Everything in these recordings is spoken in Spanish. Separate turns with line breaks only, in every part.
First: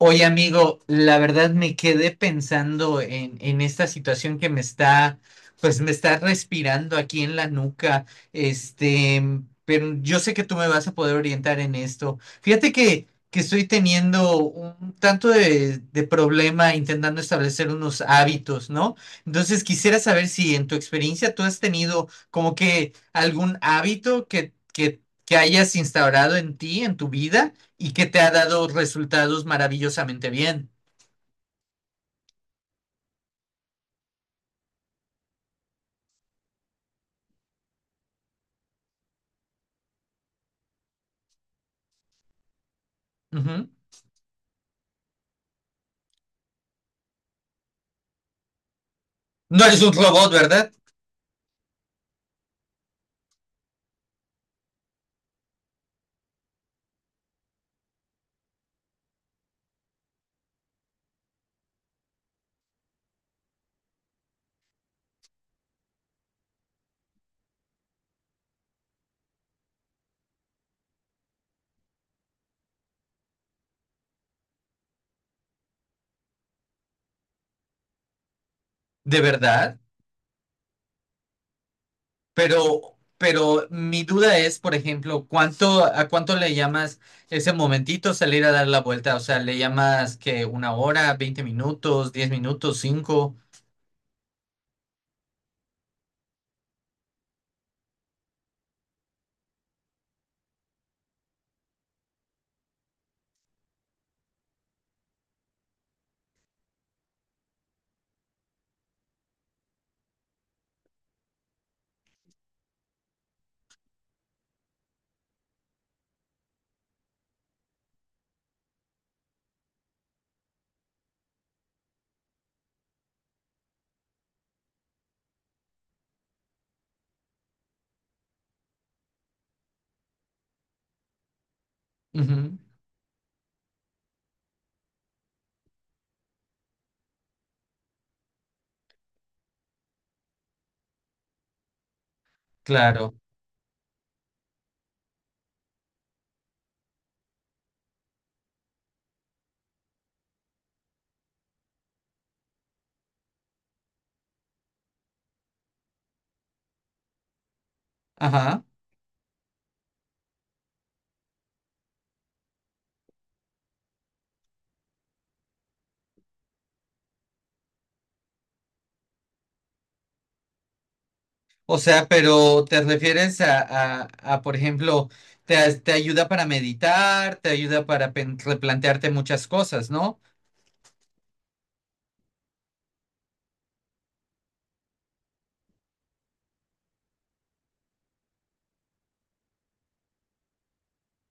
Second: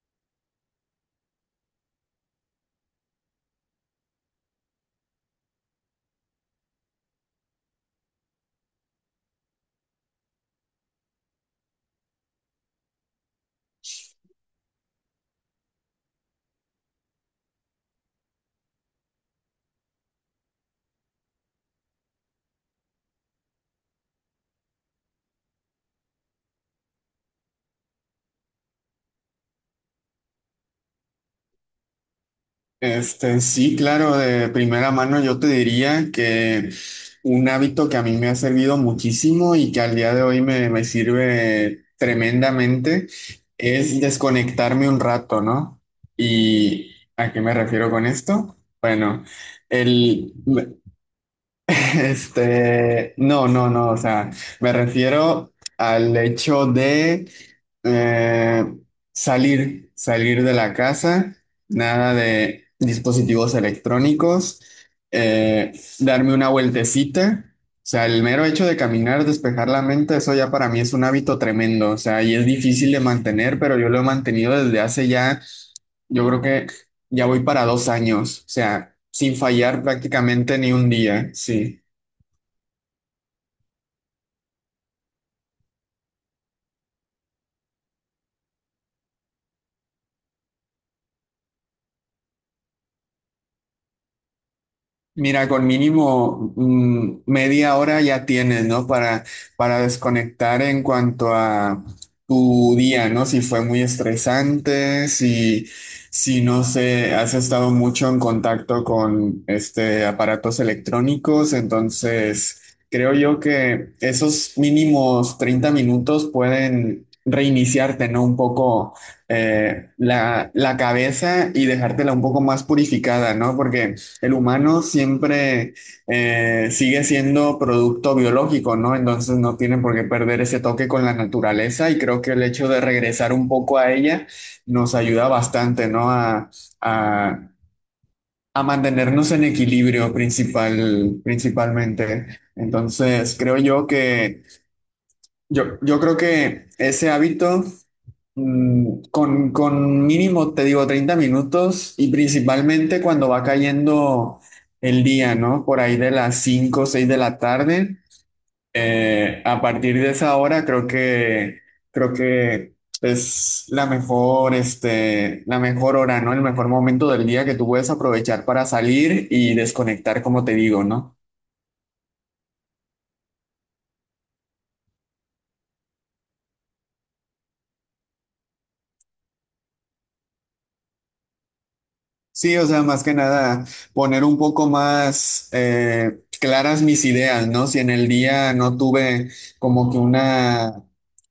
Oye, amigo, la verdad me quedé pensando en esta situación que me está respirando aquí en la nuca. Este, pero yo sé que tú me vas a poder orientar en esto. Fíjate que estoy teniendo un tanto de problema intentando establecer unos hábitos, ¿no? Entonces quisiera saber si en tu experiencia tú has tenido como que algún hábito que hayas instaurado en ti, en tu vida y que te ha dado resultados maravillosamente bien.
Sí, claro, de primera mano yo te diría que un hábito que a mí me ha servido muchísimo y que al día de hoy me sirve tremendamente
Ujú.
es desconectarme un rato, ¿no? ¿Y a qué me refiero con esto? Bueno,
No eres un robot,
el,
¿verdad?
no, no, no, o sea, me refiero al hecho de eh, salir de la casa, nada de dispositivos electrónicos, eh, darme una vueltecita, o sea, el mero hecho de caminar, despejar la mente, eso ya para mí es un hábito tremendo, o sea, y es difícil de mantener, pero yo lo he mantenido desde hace ya, yo creo que ya voy para 2 años, o sea,
De
sin
verdad,
fallar prácticamente ni un día, sí.
pero mi duda es, por ejemplo, ¿a cuánto le llamas ese momentito salir a dar la vuelta? O sea, ¿le llamas que una hora, 20 minutos, 10 minutos, cinco?
Mira, con mínimo 1/2 hora ya tienes, ¿no? Para desconectar en cuanto a tu día, ¿no? Si fue muy estresante, si no sé, has estado mucho en contacto con este aparatos electrónicos, entonces creo yo que esos mínimos 30 minutos pueden reiniciarte, ¿no? Un poco la cabeza y dejártela un poco más purificada, ¿no? Porque el humano siempre sigue siendo producto biológico, ¿no? Entonces no tiene por qué perder ese toque con la naturaleza y creo que el
Ujú,
hecho de regresar un poco a ella nos ayuda bastante, ¿no? A- a mantenernos en equilibrio principalmente.
claro.
Entonces creo yo que, yo creo que ese hábito con mínimo, te digo, 30 minutos y principalmente cuando va cayendo el día, ¿no? Por ahí de las 5 o 6 de la tarde.
Ajá.
A partir de esa hora creo que es la mejor hora, ¿no? El mejor momento del día que tú puedes aprovechar para salir y desconectar, como te digo, ¿no?
O sea, pero ¿te refieres por ejemplo, te ayuda para meditar, te ayuda para replantearte muchas cosas, ¿no?
Sí, o sea, más que nada poner un poco más claras mis ideas, ¿no? Si en el día no tuve como que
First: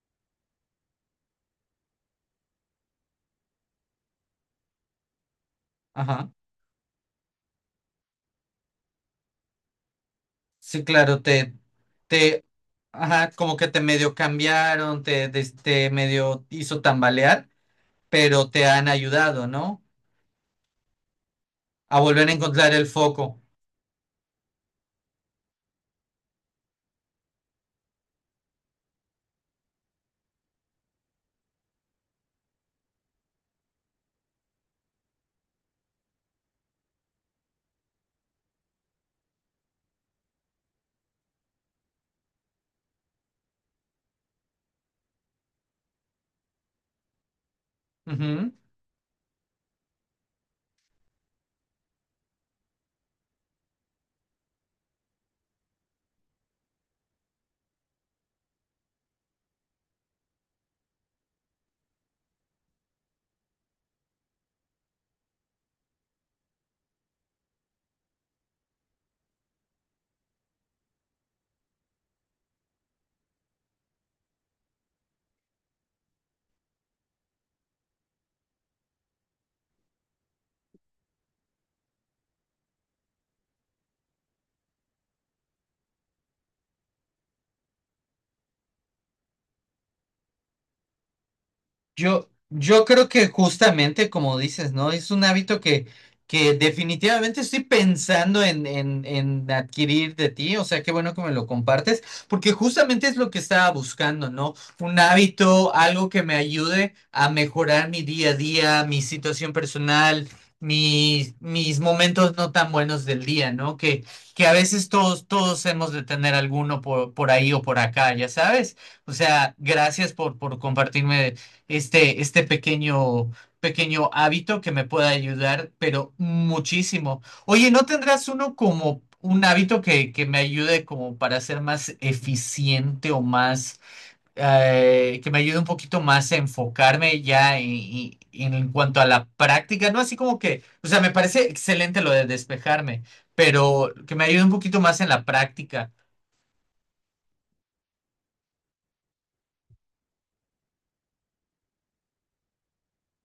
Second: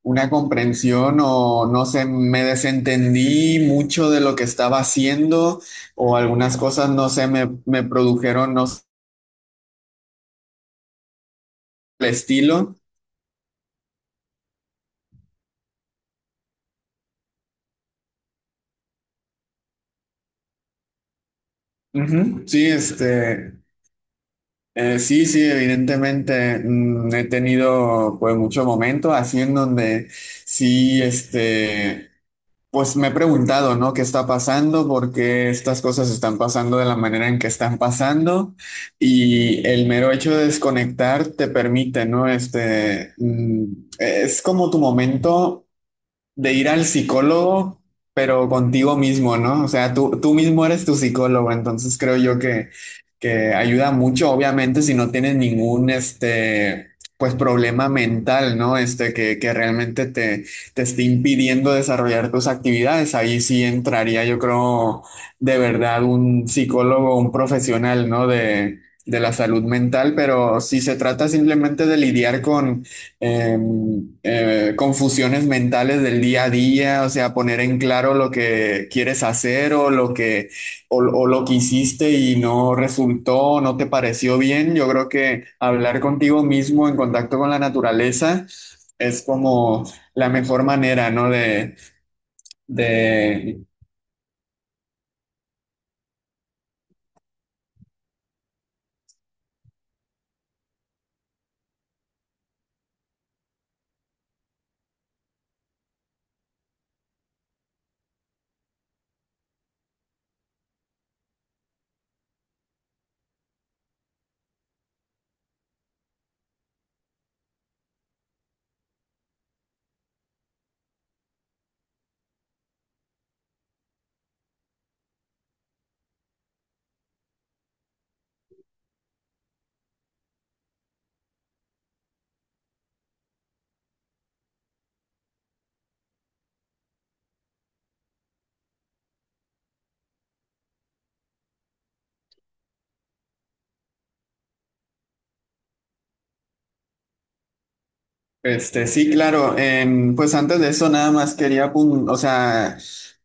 una comprensión o no sé, me desentendí mucho de lo que estaba haciendo o
Ajá.
algunas cosas, no sé, me produjeron, no sé,
Sí, claro,
el
te,
estilo.
ajá, como que te medio cambiaron, te medio hizo tambalear, pero te han ayudado, ¿no? A volver a
Ujú. Sí,
encontrar el foco.
sí, sí, evidentemente he tenido pues mucho momento así en donde sí, este pues me he preguntado, ¿no? ¿Qué está pasando? ¿Por qué estas cosas están pasando de la manera en que están pasando? Y el mero hecho de desconectar te permite, ¿no? Es como tu momento de ir al psicólogo, pero contigo mismo, ¿no? O sea, tú mismo eres tu psicólogo, entonces creo yo que ayuda mucho, obviamente, si no tienes pues problema mental, ¿no? Que realmente te esté impidiendo desarrollar tus actividades, ahí sí entraría, yo creo, de verdad, un psicólogo, un profesional, ¿no? De la salud mental, pero si se trata simplemente de lidiar con, eh, confusiones mentales del día a día, o sea, poner en claro lo que quieres hacer o lo que, o lo que hiciste y no resultó, no te pareció bien. Yo creo que hablar contigo mismo en contacto con la naturaleza es como la mejor manera, ¿no?
Yo creo que
De
justamente como dices, ¿no? Es un hábito que definitivamente estoy pensando en adquirir de ti, o sea, qué bueno que me lo compartes, porque justamente es lo que estaba buscando, ¿no? Un hábito, algo que me ayude a mejorar mi día a día, mi situación personal, mis momentos no tan buenos del día, ¿no? Que a veces todos hemos de tener alguno por ahí o por acá, ya sabes. O sea, gracias por compartirme este pequeño hábito que me pueda ayudar, pero muchísimo. Oye, ¿no tendrás uno como un hábito que me ayude como para ser más eficiente o más, que me ayude un poquito más a enfocarme ya en cuanto a la práctica? No así como que, o sea, me parece excelente lo de despejarme, pero que me ayude un poquito más en la práctica.
Sí, claro. Pues antes de eso, nada más quería, apun- o sea,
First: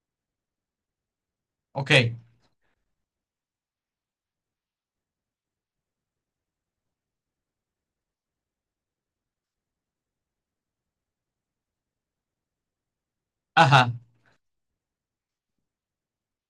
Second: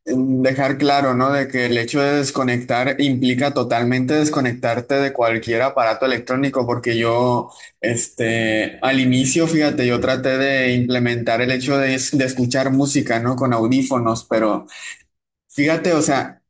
em, dejar claro, ¿no? De que el
Ok,
hecho de desconectar implica totalmente desconectarte de cualquier aparato electrónico, porque yo, al inicio, fíjate, yo traté de implementar el hecho de, de escuchar música, ¿no? Con
ajá,
audífonos, pero fíjate, o sea,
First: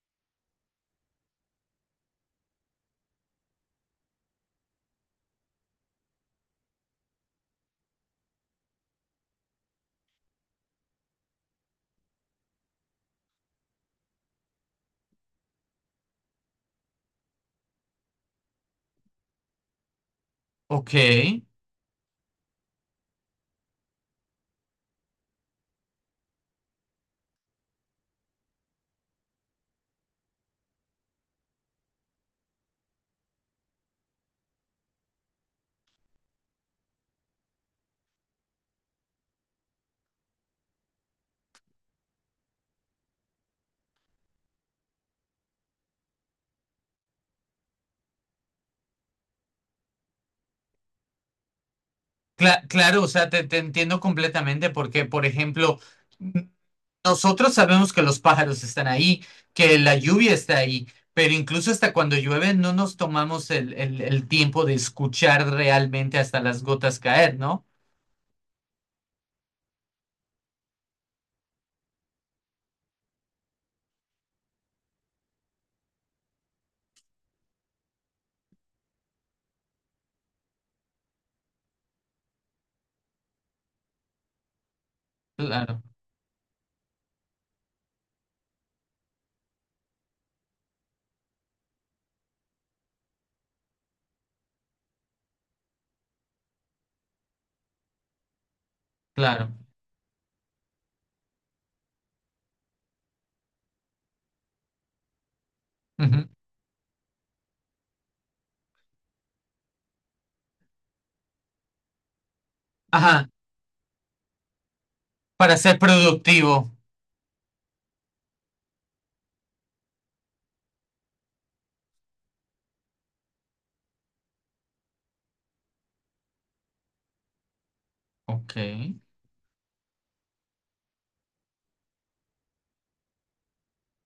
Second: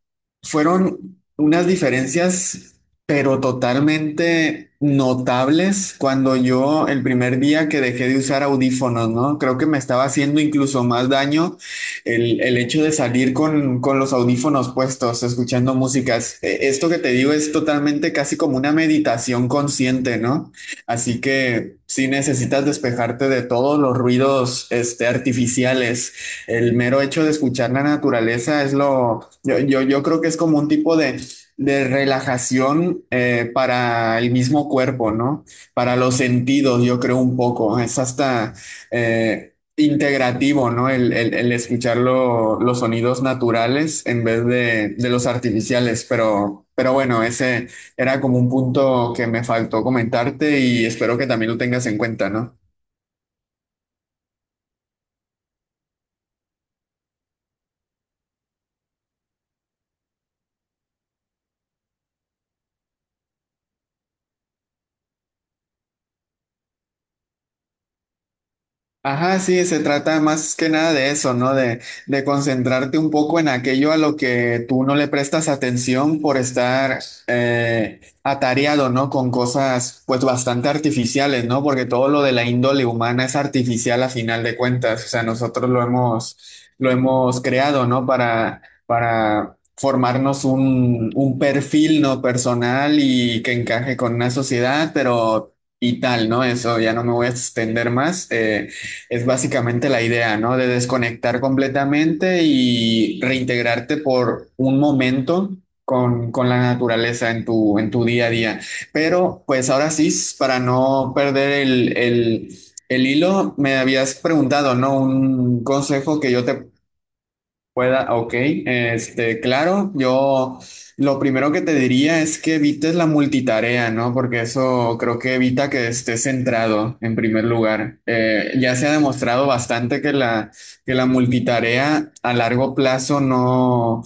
fueron unas diferencias, pero totalmente notables cuando yo el primer día que dejé de usar audífonos, ¿no? Creo que me estaba haciendo incluso más daño el hecho de salir con los audífonos puestos, escuchando músicas. Esto que te digo es totalmente casi como una meditación consciente, ¿no?
ok.
Así que si necesitas despejarte de todos los ruidos, artificiales, el mero hecho de escuchar la naturaleza es lo, yo creo que es como un tipo de relajación, para el mismo cuerpo, ¿no? Para los sentidos, yo creo un poco, es hasta integrativo, ¿no? El escuchar los sonidos naturales en vez de los artificiales, pero bueno, ese era como un punto que me faltó comentarte y espero que también lo tengas en cuenta, ¿no?
Claro, o sea, te entiendo completamente porque, por ejemplo, n- nosotros sabemos que los pájaros están ahí, que la lluvia está ahí, pero incluso hasta cuando llueve no nos tomamos el tiempo de escuchar realmente hasta las gotas caer, ¿no?
Ajá, sí, se trata más que nada de eso, ¿no? De concentrarte un poco en aquello a lo que tú no le prestas atención por estar atareado, ¿no? Con cosas pues bastante artificiales, ¿no? Porque todo lo de la índole humana es artificial a final de cuentas, o sea, nosotros
Claro,
lo hemos creado, ¿no? Para formarnos un perfil, ¿no? Personal y que encaje con una sociedad, pero... Y tal, ¿no? Eso ya no me voy a extender más. Es
claro.
básicamente la idea, ¿no? De desconectar completamente y reintegrarte por un momento
Ujú.
con la naturaleza en tu día a día. Pero pues ahora sí, para no perder el
Ajá,
hilo, me habías preguntado, ¿no?
para
Un
ser
consejo que yo te
productivo.
pueda, ok, claro, yo lo primero que te diría es que evites la multitarea, ¿no? Porque eso creo que evita que estés centrado en primer lugar.
Ok.
Ya se ha demostrado bastante que que la multitarea a largo plazo no,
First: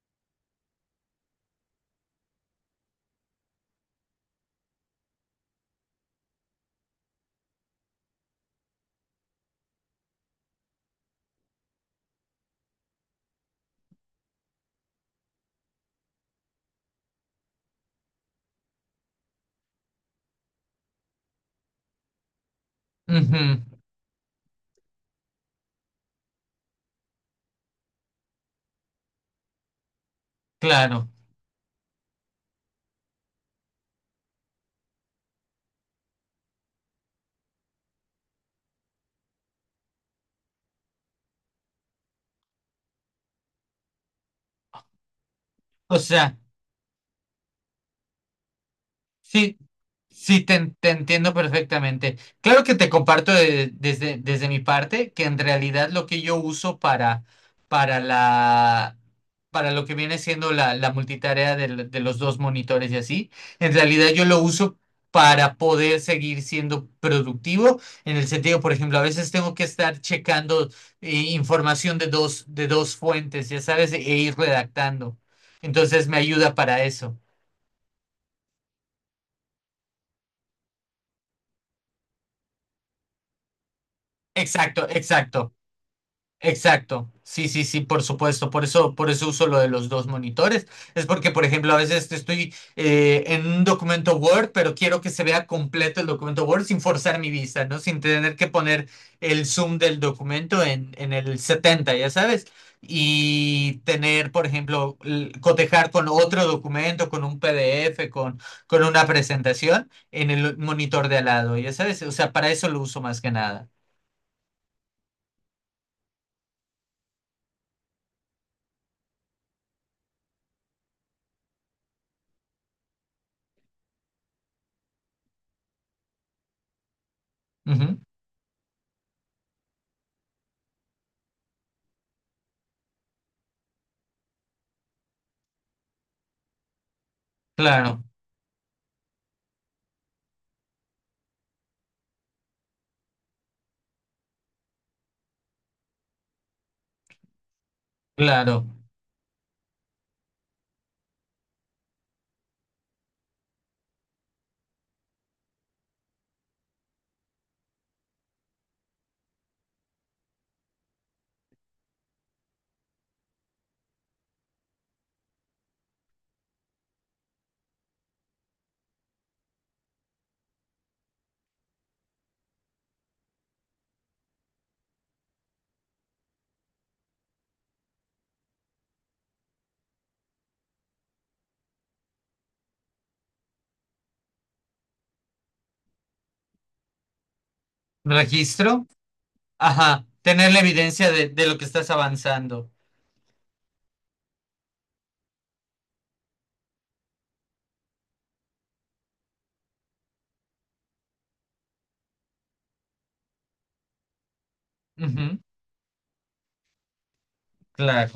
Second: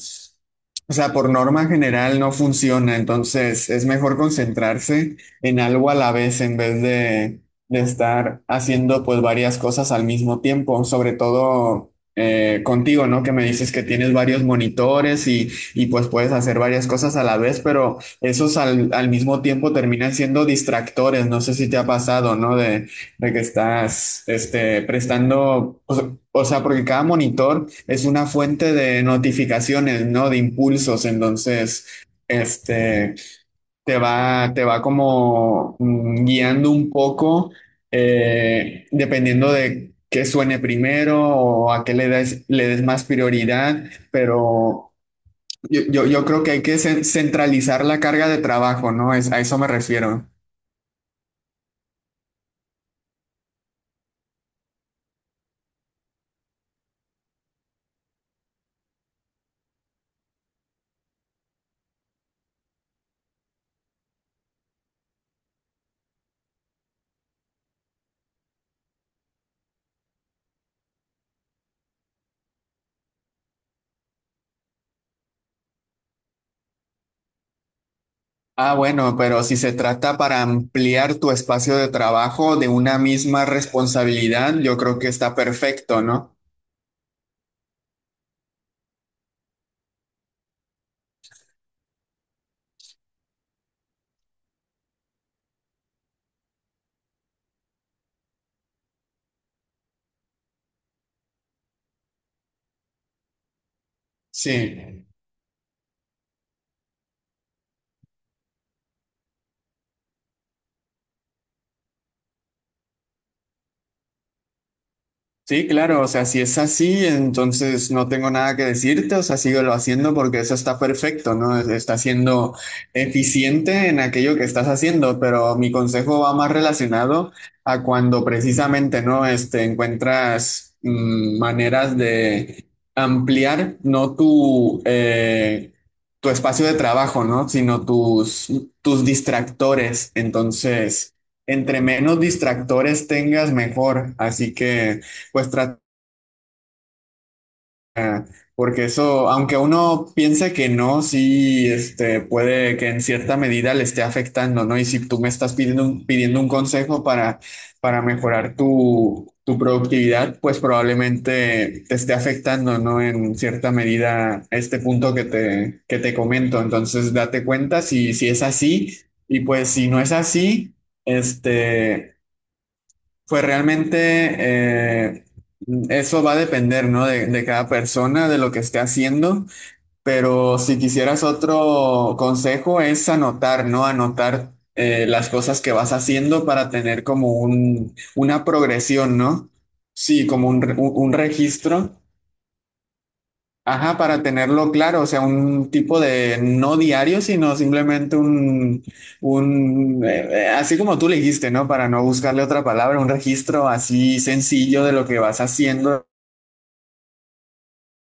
o sea, por norma general no funciona, entonces es mejor concentrarse en algo a la vez en vez de estar haciendo pues varias cosas al mismo tiempo, sobre todo contigo, ¿no? Que me dices que tienes varios monitores y pues puedes hacer varias cosas a la vez, pero esos al mismo tiempo terminan siendo distractores. No sé si te ha pasado, ¿no? De que
Ujú,
estás, prestando, o sea, porque cada monitor es una fuente de notificaciones, ¿no? De impulsos.
claro.
Entonces, este, te va como guiando un poco, dependiendo de qué suene primero o a qué le des más prioridad, pero yo,
O
yo, yo
sea.
creo que hay que centralizar la carga de trabajo, ¿no? Es, a
Sí,
eso me refiero.
sí, te entiendo perfectamente. Claro que te comparto desde desde mi parte que en realidad lo que yo uso para la, para lo que viene siendo la multitarea los dos monitores y así, en realidad yo lo uso para poder seguir siendo productivo, en el sentido, por ejemplo, a veces tengo que estar checando información de dos fuentes, ya sabes, e ir redactando. Entonces me ayuda para eso.
Ah, bueno, pero si se trata para ampliar tu espacio de trabajo de una misma responsabilidad, yo
Exacto,
creo que está
exacto.
perfecto, ¿no?
Exacto, sí, sí, sí, por supuesto, por eso, uso lo de los dos monitores, es porque, por ejemplo, a veces estoy en un documento Word, pero quiero que se vea completo el documento Word sin forzar mi vista, ¿no? Sin tener que poner el zoom del documento en el 70, ya sabes, y tener, por ejemplo,
Sí.
cotejar con otro documento, con un PDF, con una presentación en el monitor de al lado, ya sabes, o sea, para eso lo uso más que nada.
Sí, claro, o sea, si es así, entonces no tengo nada que decirte, o sea, síguelo haciendo porque eso está perfecto, ¿no? Está siendo eficiente en aquello que estás haciendo, pero mi consejo va más relacionado a
Ujú,
cuando precisamente, ¿no? Encuentras maneras de ampliar, no tu, tu espacio de trabajo, ¿no? Sino
claro,
tus, tus distractores. Entonces, entre menos distractores tengas, mejor. Así que pues trata,
claro.
porque eso, aunque uno piense que no, sí, puede que en cierta medida le esté afectando, ¿no? Y si tú me estás pidiendo un consejo para mejorar tu, tu productividad, pues probablemente te esté afectando, ¿no? En cierta medida este punto que te comento. Entonces, date cuenta si, si es así, y pues si no es así, este... Pues realmente eh, eso va a depender, ¿no? De cada persona, de lo que esté haciendo, pero si quisieras otro consejo es anotar, ¿no? Anotar las cosas que vas haciendo para tener como un, una
Registro.
progresión, ¿no?
Ajá.
Sí, como
Tener la
un,
evidencia
un
de lo que estás
registro.
avanzando.
Ajá, para tenerlo claro, o sea, un tipo de no diario, sino simplemente un así como tú le dijiste, ¿no? Para no buscarle otra palabra, un registro así sencillo de lo que
Ujú,
vas haciendo
claro.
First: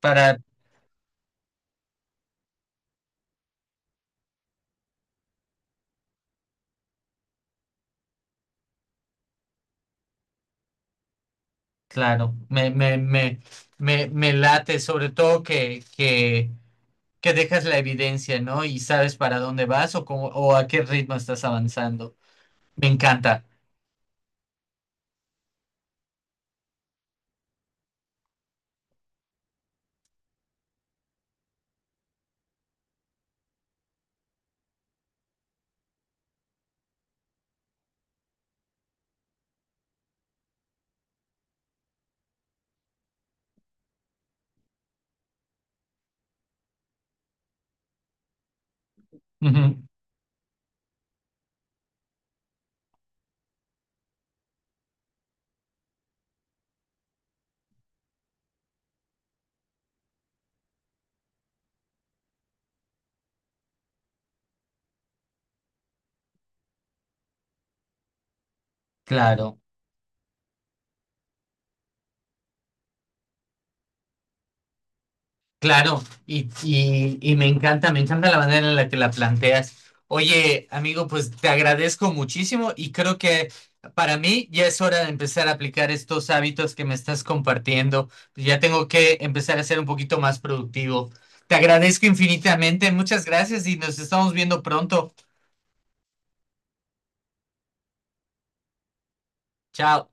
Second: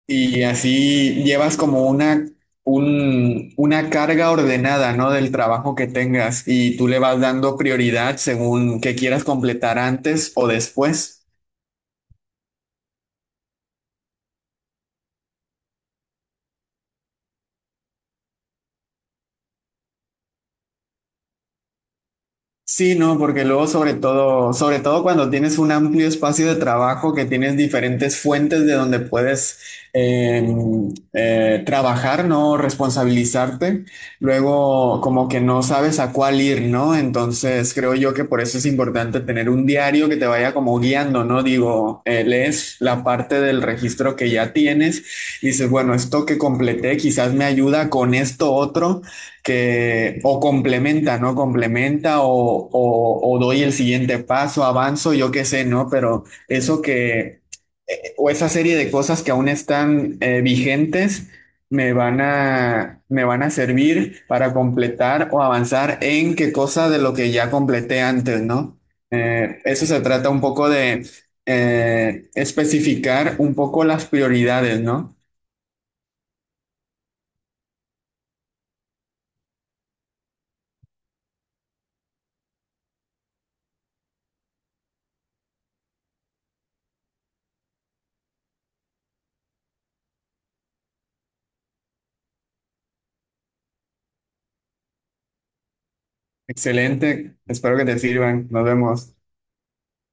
Para,
y así llevas como una, un, una carga ordenada, ¿no? Del trabajo que tengas y tú le vas dando prioridad según que quieras completar antes o después.
claro. Me late, sobre todo que dejas la evidencia, ¿no? Y sabes para dónde vas o, cómo, o a qué ritmo estás avanzando. Me
Sí, no, porque
encanta.
luego sobre todo cuando tienes un amplio espacio de trabajo, que tienes diferentes fuentes de donde puedes eh, trabajar, ¿no? Responsabilizarte, luego como que no sabes a cuál ir, ¿no? Entonces creo yo que por eso es importante tener un diario que te vaya como guiando, ¿no? Digo, lees la parte del registro que ya tienes, dices, bueno, esto que completé quizás me ayuda con esto otro
Ujú,
que o complementa, ¿no? Complementa o doy el siguiente paso, avanzo, yo qué sé, ¿no? Pero eso que, o esa serie de cosas que aún están vigentes, me van a servir para completar o avanzar en qué cosa de lo que ya completé antes, ¿no?
claro.
Eso se trata un poco de especificar un poco las prioridades, ¿no?
Claro, y me encanta la manera en la que la planteas. Oye, amigo, pues te agradezco muchísimo y creo que para mí ya es hora de empezar a aplicar estos hábitos que me estás compartiendo. Pues ya tengo que empezar a ser un poquito más productivo. Te agradezco infinitamente, muchas gracias y nos estamos viendo pronto.
Excelente, espero que te sirvan, nos vemos.
Chao.